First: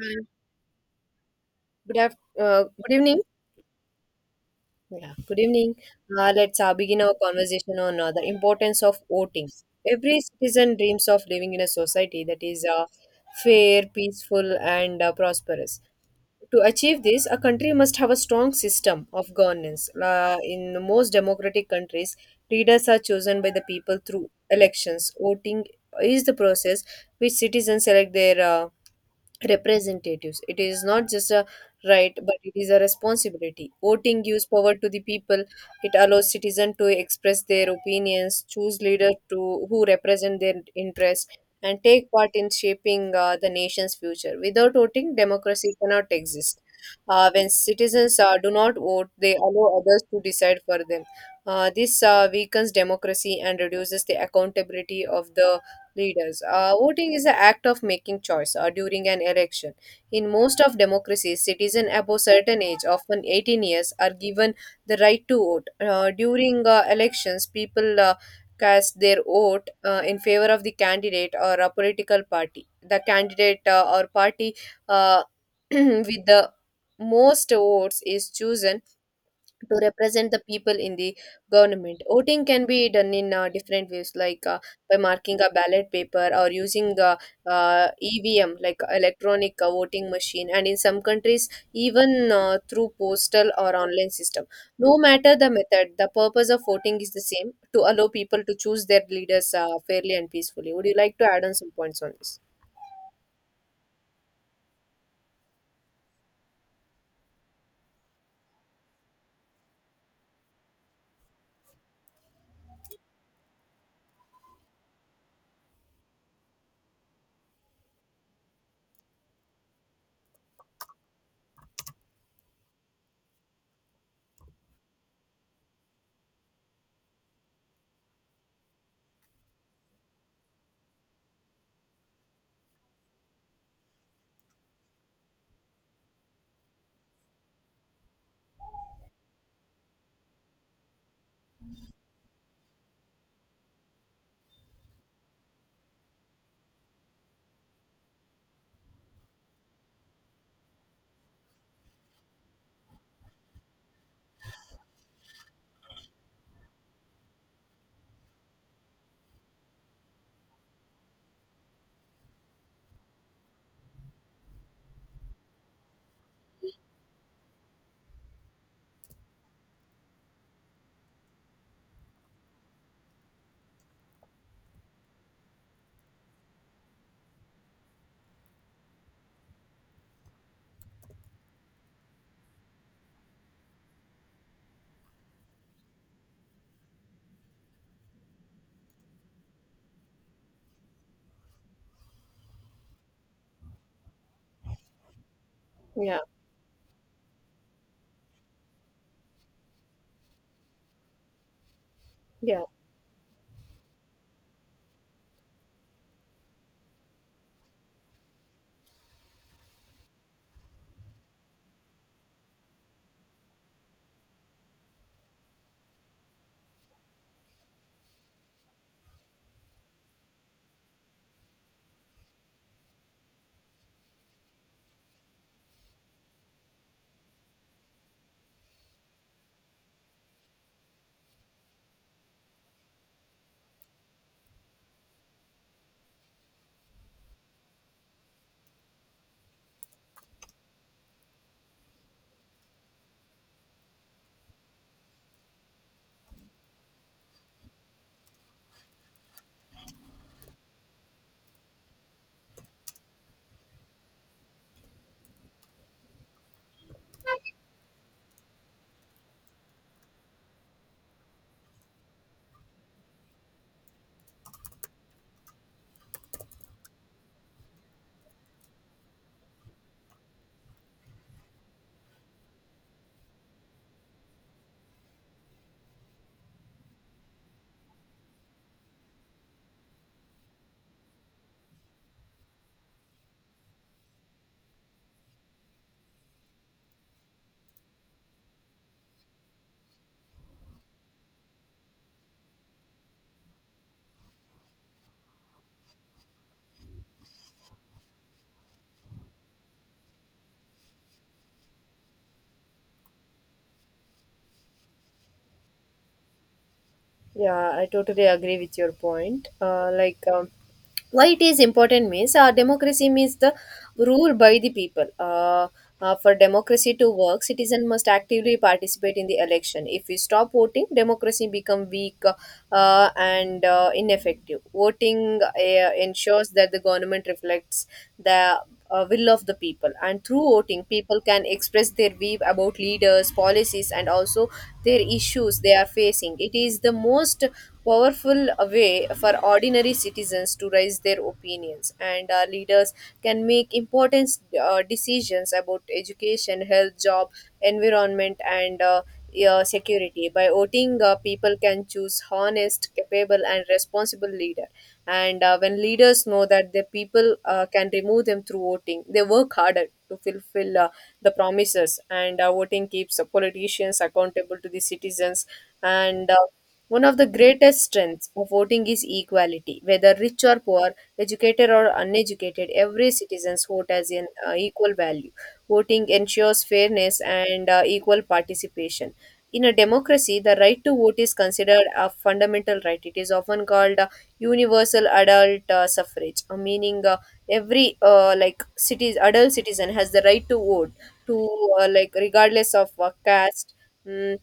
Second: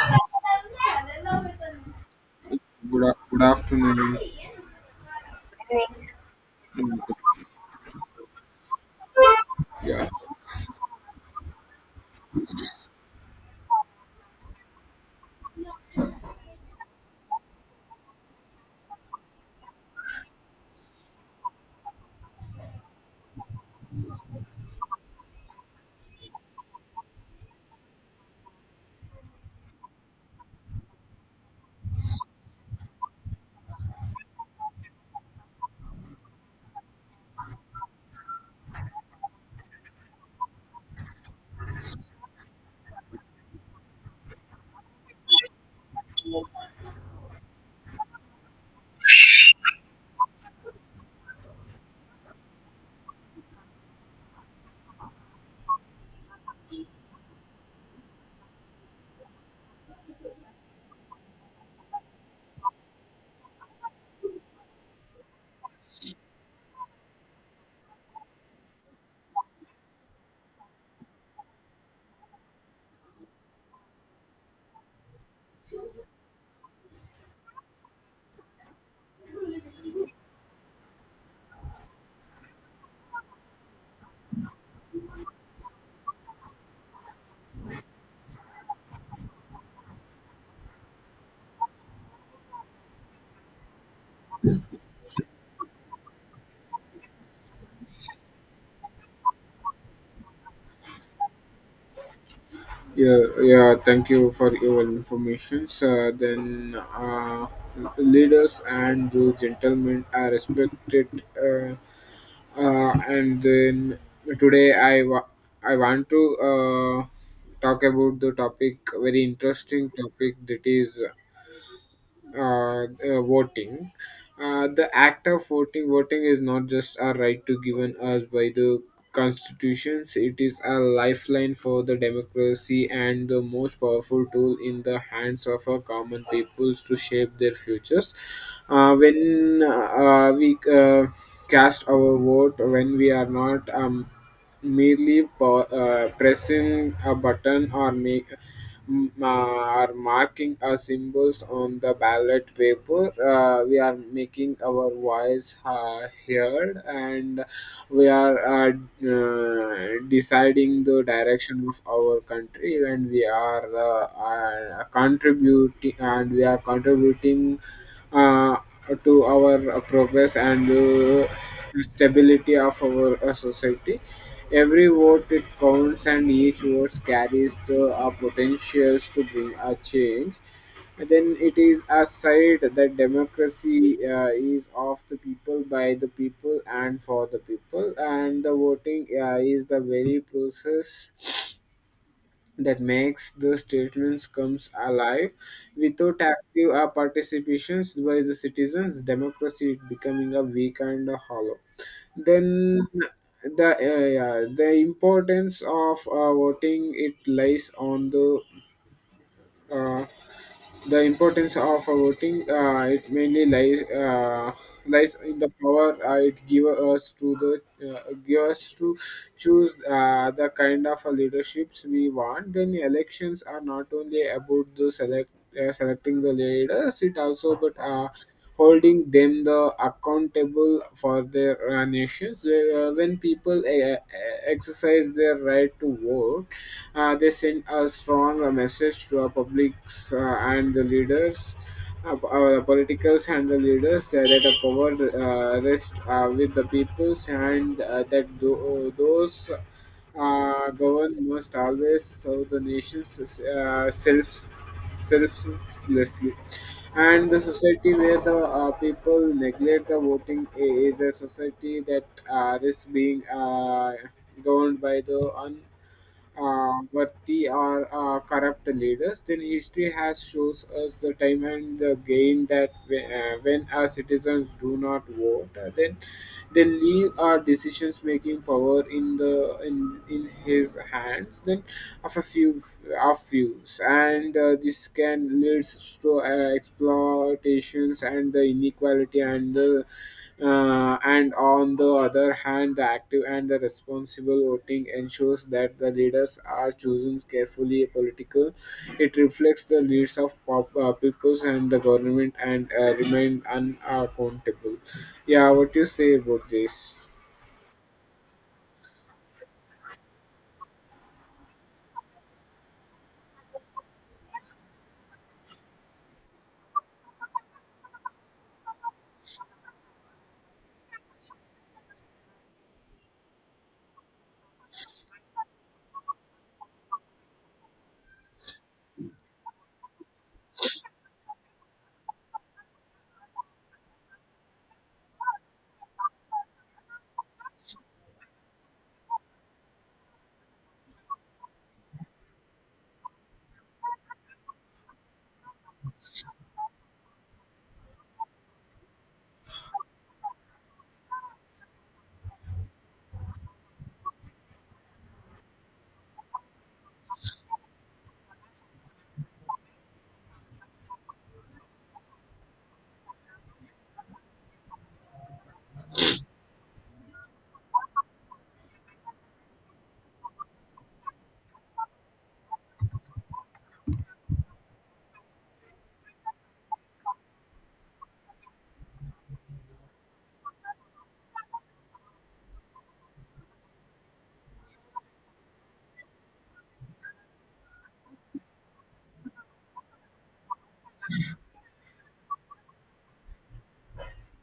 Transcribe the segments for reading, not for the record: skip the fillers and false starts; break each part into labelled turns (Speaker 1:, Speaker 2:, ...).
Speaker 1: Hi. Good
Speaker 2: Good,
Speaker 1: evening.
Speaker 2: good afternoon.
Speaker 1: Yeah, good evening.
Speaker 2: Great.
Speaker 1: Let's begin our conversation on the importance of voting.
Speaker 2: Yeah,
Speaker 1: Every citizen dreams of living in a society that is fair, peaceful, and prosperous. To achieve this, a country must have a strong system of governance. In most democratic countries, leaders are chosen by the people through elections. Voting is the process which citizens select their representatives. It is not just a right, but it is a responsibility. Voting gives power to the people. It allows citizens to express their opinions, choose leaders to who represent their interests, and take part in shaping the nation's future. Without voting, democracy cannot exist. When citizens do not vote, they allow others to decide for them. This weakens democracy and reduces the accountability of the leaders. Voting is the act of making choice during an election. In most of democracies, citizens above certain age, often 18 years, are given the right to vote. During elections, people cast their vote in favor of the candidate or a political party. The candidate or party uh, with the most votes is chosen to represent the people in the government. Voting can be done in different ways, like by marking a ballot paper or using EVM, like electronic voting machine, and in some countries even through postal or online system. No matter the method, the purpose of voting is the same: to allow people to choose their leaders fairly and peacefully. Would you like to add on some points on this?
Speaker 2: yeah, yeah. thank you for your information. Leaders and those gentlemen are respected. Uh, and then today, I want to uh, talk about the topic, very interesting topic that is voting. The act of voting is not just a right to given us by the constitutions, it is a lifeline for the democracy and the most powerful tool in the hands of our common peoples to shape their futures. Uh, when uh, uh, we uh, cast our vote when we are not merely pressing a button or make are marking our symbols on the ballot paper. We are making our voice heard, and we are deciding the direction of our country, and we are contributing uh, to our progress and stability of our society. Every vote it counts, and each vote carries the potentials to bring a change. And then it is a side that democracy is of the people, by the people, and for the people. And the voting is the very process that makes the statements comes alive.
Speaker 1: Yeah,
Speaker 2: Without active participations by the citizens, democracy is becoming a weak and a hollow.
Speaker 1: yeah.
Speaker 2: Then the yeah, the importance of voting it lies on the uh, the importance of voting, it mainly lies in the power it give us to choose the kind of leaderships we want. Then elections are not only about the select selecting the leaders, it also but holding them the accountable for their nations. When people exercise their right to vote, they sent a strong message to our publics and the leaders, our politicals and the leaders that the power rests with the peoples, and that those govern must always serve the nations self selflessly. And the society where the people neglect the voting is a society that risks being governed by the worthy or corrupt leaders. Then history has shows us the time and the gain that when our citizens do not vote, then they leave our decisions making power in the in his hands. Then of a few of fews, and this can lead to exploitations and the inequality and the. And on the other hand, the active and the responsible voting ensures that the leaders are chosen carefully political. It reflects the needs of peoples, and the government and remain unaccountable. Yeah, what do you say about this?
Speaker 1: Yeah, I totally agree with your point. Why it is important means democracy means the rule by the people. For democracy to work, citizen must actively participate in the election. If we stop voting, democracy become weak and ineffective. Voting ensures that the government reflects the will of the people. And through voting, people can express their view about leaders, policies, and also their issues they are facing. It is the most powerful way for ordinary citizens to raise their opinions, and our leaders can make important decisions about education, health, job, environment, and security. By voting, people can choose honest, capable, and responsible leader. And when leaders know that their people can remove them through voting, they work harder to fulfill the promises. And voting keeps the politicians accountable to the citizens. And one of the greatest strengths of voting is equality. Whether rich or poor, educated or uneducated, every citizen's vote has an equal value. Voting ensures fairness and equal participation. In a democracy, the right to vote is considered a fundamental right. It is often called universal adult suffrage, meaning every like cities adult citizen has the right to vote to like regardless of caste mm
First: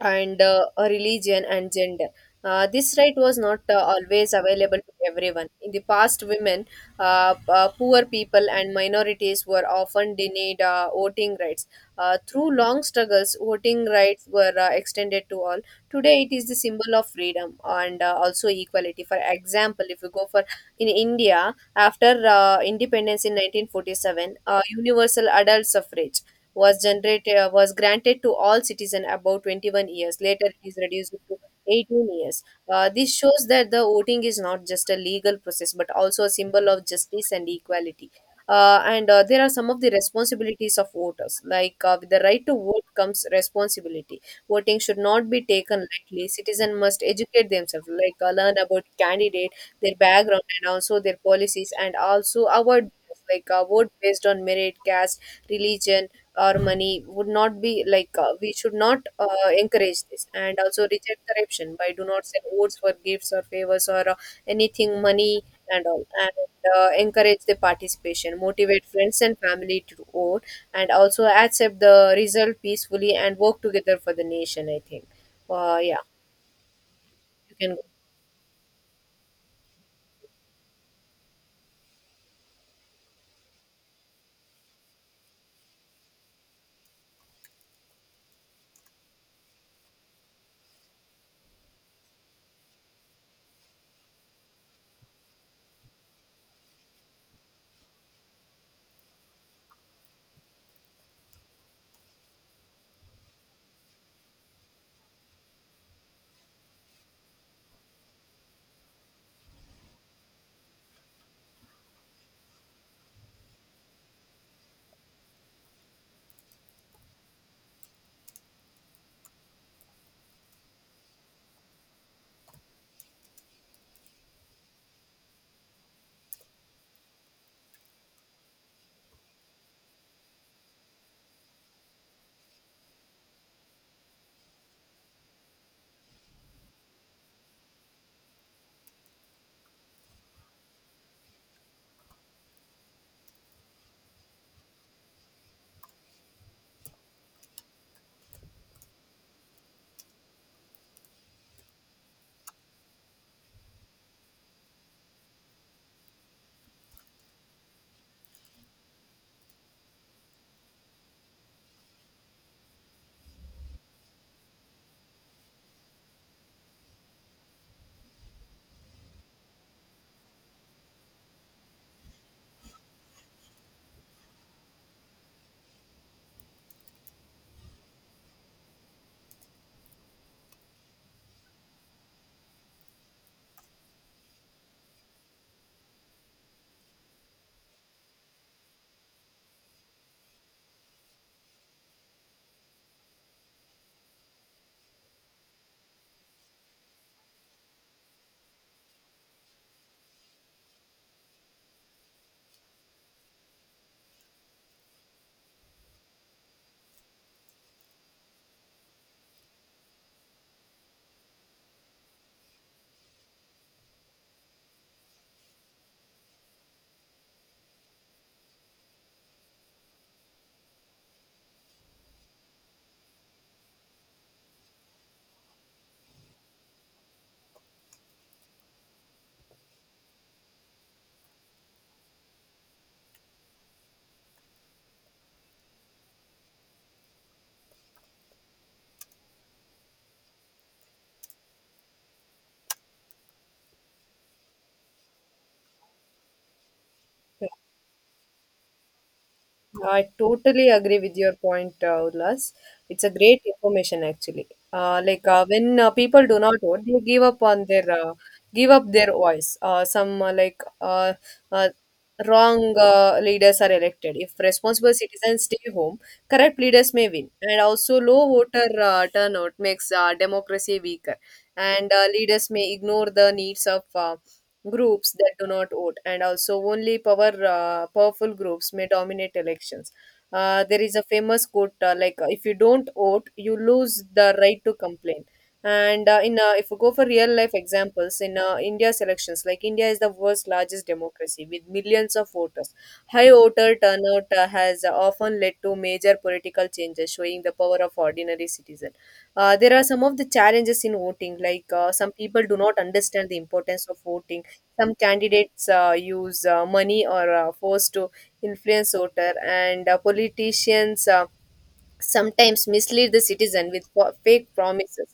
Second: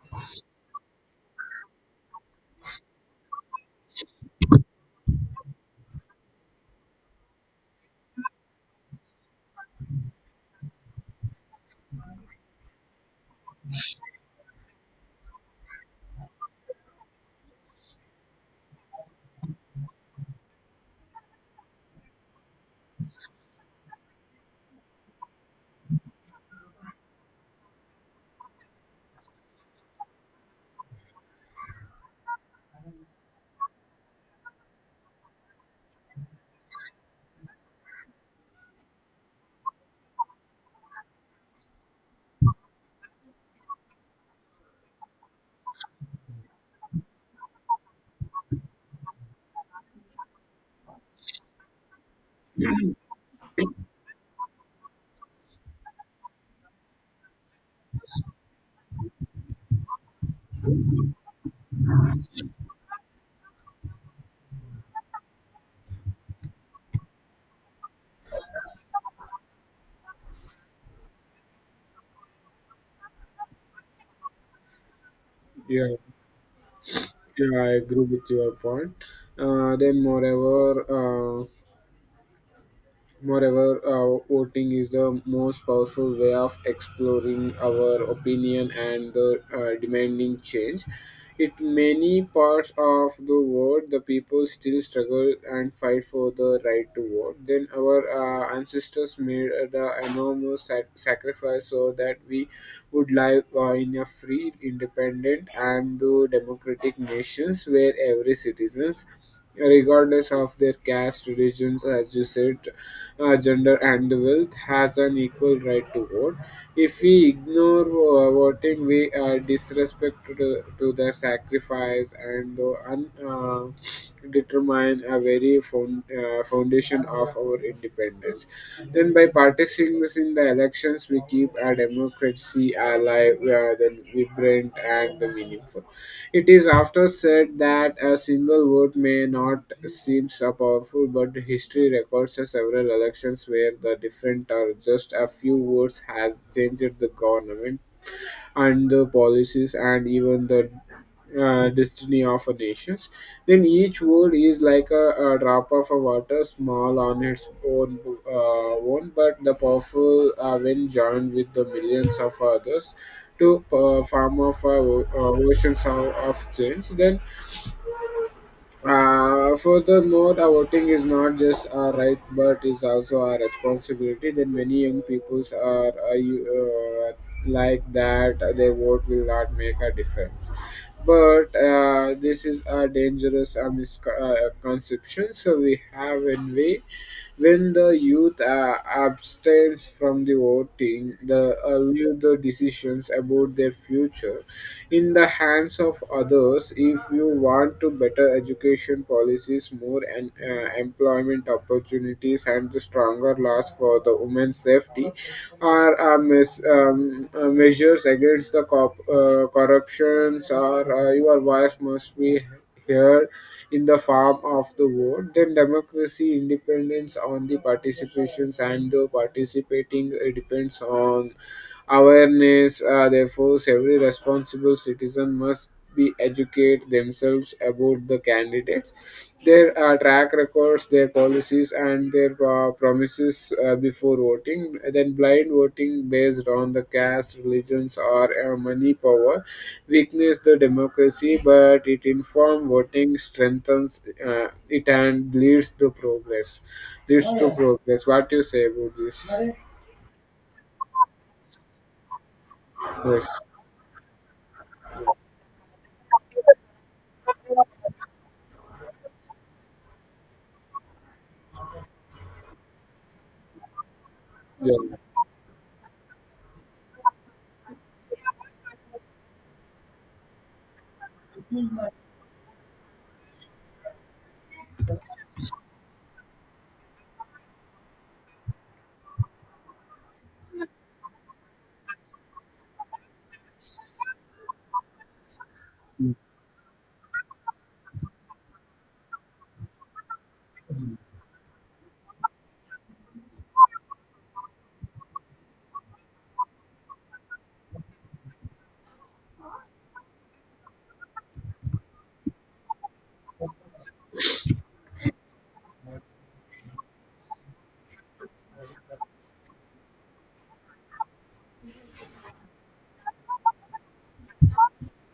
Speaker 1: and a religion and gender. This right was not always available to everyone. In the past, women, poor people, and minorities were often denied voting rights. Through long struggles, voting rights were extended to all. Today, it is the symbol of freedom and also equality. For example, if you go for in India, after independence in 1947, universal adult suffrage was granted to all citizens above 21 years. Later, it is reduced to 18 years. This shows that the voting is not just a legal process but also a symbol of justice and equality. And there are some of the responsibilities of voters. Like with the right to vote comes responsibility. Voting should not be taken lightly. Citizens must educate themselves, like learn about candidate, their background, and also their policies, and also avoid bias, like vote based on merit, caste, religion, our money would not be like we should not encourage this, and also reject corruption by do not sell votes for gifts or favors or anything money and all, and encourage the participation, motivate friends and family to vote, and also accept the result peacefully and work together for the nation. I think
Speaker 2: Yeah,
Speaker 1: yeah, you
Speaker 2: yeah, I
Speaker 1: can go.
Speaker 2: agree with your point. Uh, then, moreover, uh, Moreover, voting is the most powerful way of exploring our opinion and the, demanding change. In many parts of the world, the people still struggle and fight for the right to vote. Then our ancestors made the enormous sacrifice so that we would live in a free, independent, and democratic nations where every citizens, regardless of their caste, religions, as you said, gender, and wealth, has an equal right to vote. If we ignore voting, we are disrespect to, to the sacrifice and the determine a very foundation of our independence. Then, by participating in the elections, we keep our democracy alive, then vibrant and meaningful. It is after said that a single vote may not seem so powerful, but history records several elections where the different or just a few votes has changed the government and the policies and even the destiny of a nations. Then each word is like a drop of a water small on its own, but the powerful when joined with the millions of others to form of oceans of change. Then furthermore, our voting is not just our right but is also our responsibility. That many young peoples are like that, their vote will not make a difference. But this is a dangerous misconception, so we have one way. When the youth abstains from the voting, they leave the decisions about their future in the hands of others. If you want to better education policies, more and employment opportunities, and the stronger laws for the women's safety, are measures against the corruptions, or your voice must be here in the form of the vote. Then democracy independence on the participations and the participating depends on awareness. Therefore, every responsible citizen must be educate themselves about the candidates, their track records, their policies and their promises before voting. Then blind voting based on the caste, religions, or money power weakens the democracy, but it informed voting strengthens it and leads to progress. Leads to progress. What do you say about this?
Speaker 1: Yeah, I totally agree with your point, Ullas. It's a
Speaker 2: Yes.
Speaker 1: great information actually. Like when people do not vote, they give up their voice. Uh, some uh, like uh, uh, wrong uh, leaders are elected. If responsible
Speaker 2: Yeah.
Speaker 1: citizens stay home, correct leaders may win. And also, low voter turnout makes democracy weaker, and leaders may ignore the needs of. Groups that do not vote, and also only powerful groups may dominate elections. There is a famous quote, like, if you don't vote, you lose the right to complain. And in If we go for real life examples in India's elections, like India is the world's largest democracy with millions of voters. High voter turnout has often led to major political changes, showing the power of ordinary citizen. There are some of the challenges in voting, like some people do not understand the importance of voting. Some candidates use money or force to influence voter, and politicians sometimes mislead the citizen with fake promises.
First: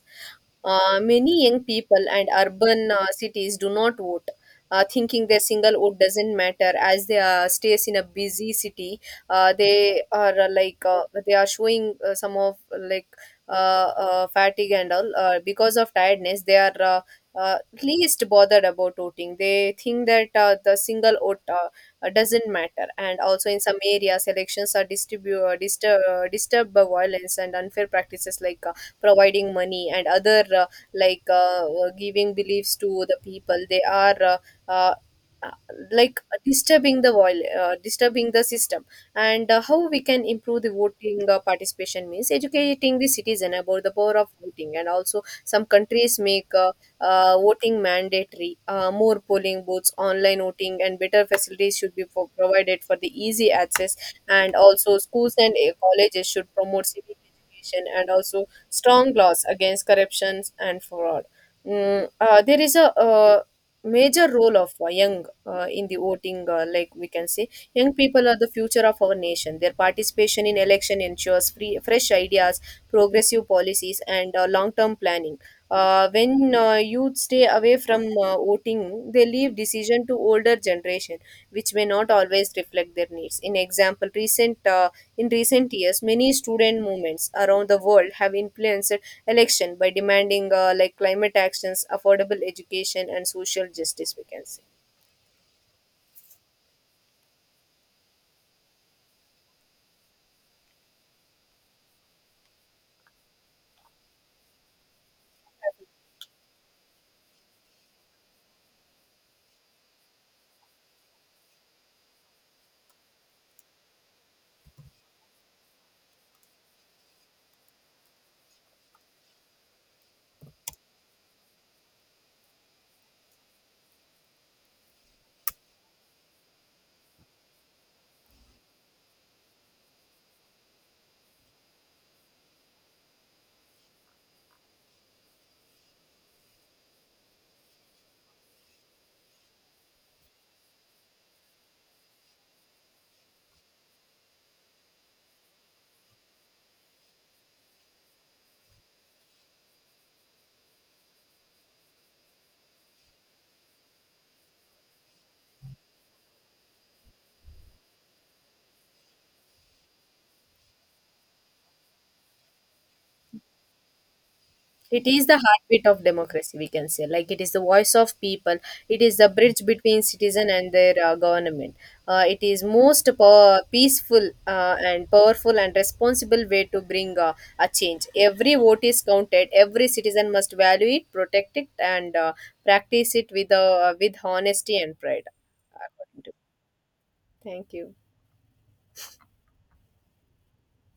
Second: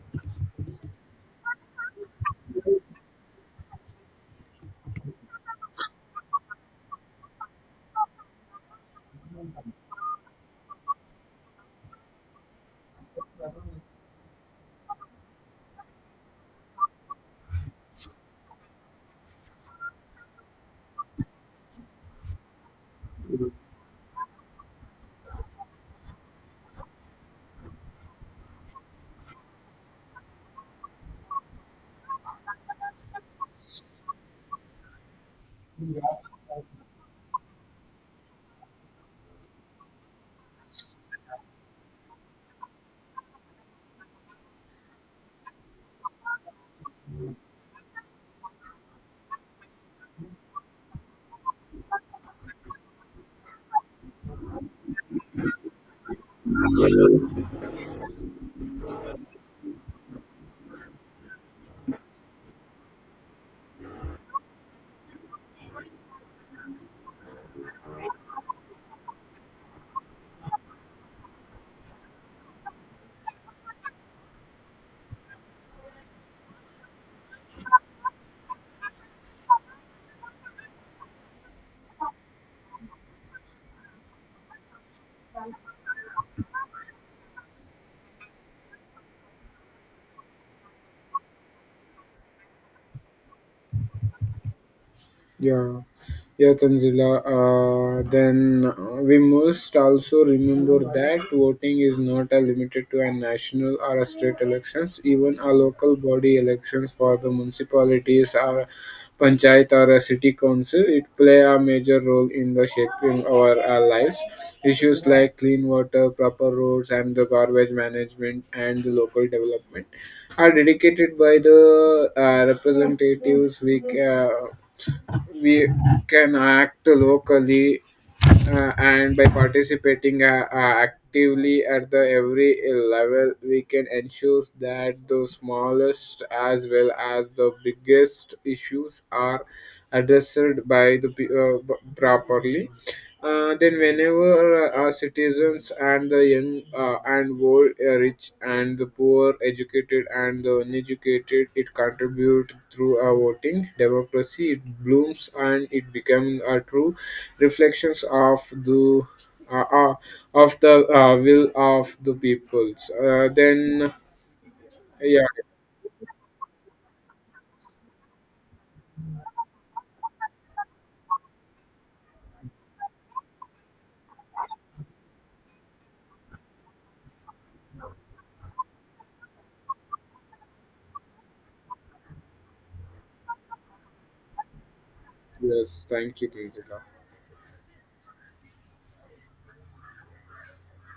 Speaker 1: Many young people and urban cities do not vote, thinking their single vote doesn't matter. As they stays in a busy city, they are showing some of fatigue and all because of tiredness. They are uh, least bothered about voting. They think that the single vote doesn't matter. And also in some areas, elections are disturbed by violence and unfair practices, like providing money and other giving beliefs to the people. They are uh, uh, disturbing the system. And how we can improve the voting participation means educating the citizen about the power of voting, and also some countries make voting mandatory. More polling booths, online voting, and better facilities should be provided for the easy access. And also, schools and colleges should promote civic education, and also strong laws against corruption and fraud. There is a major role of young in the voting, like we can say young people are the future of our nation. Their participation in election ensures free fresh ideas, progressive policies, and long term planning. When youth stay away from voting, they leave decision to older generation, which may not always reflect their needs. In recent years, many student movements around the world have influenced election by demanding like climate actions, affordable education, and social justice, we can say.
Speaker 2: Yeah, yeah, Tanzila. Then We must also remember that voting is not limited to a national or a state elections. Even a local body elections for the municipalities or panchayat or a city council, it play a major role in the shaping our lives. Issues like clean water, proper roads, and the garbage management and the local development are dedicated by the representatives. We can act locally and by participating actively at the every level, we can ensure that the smallest as well as the biggest issues are addressed by properly. Uh, then whenever our citizens and the young and old, rich and the poor, educated and the uneducated, it contributes through a voting democracy. It blooms and it becomes a true reflections of the uh, uh, the will of the peoples.
Speaker 1: It
Speaker 2: Yeah,
Speaker 1: is the heartbeat of democracy, we can say, like it is the voice of people, it is the bridge between citizen and their government. It is most power, peaceful and powerful and responsible way to bring a change. Every vote is counted. Every citizen must value it, protect it, and practice it with honesty and pride
Speaker 2: yes, thank
Speaker 1: according to-
Speaker 2: you, Tinzika.
Speaker 1: me. Thank you.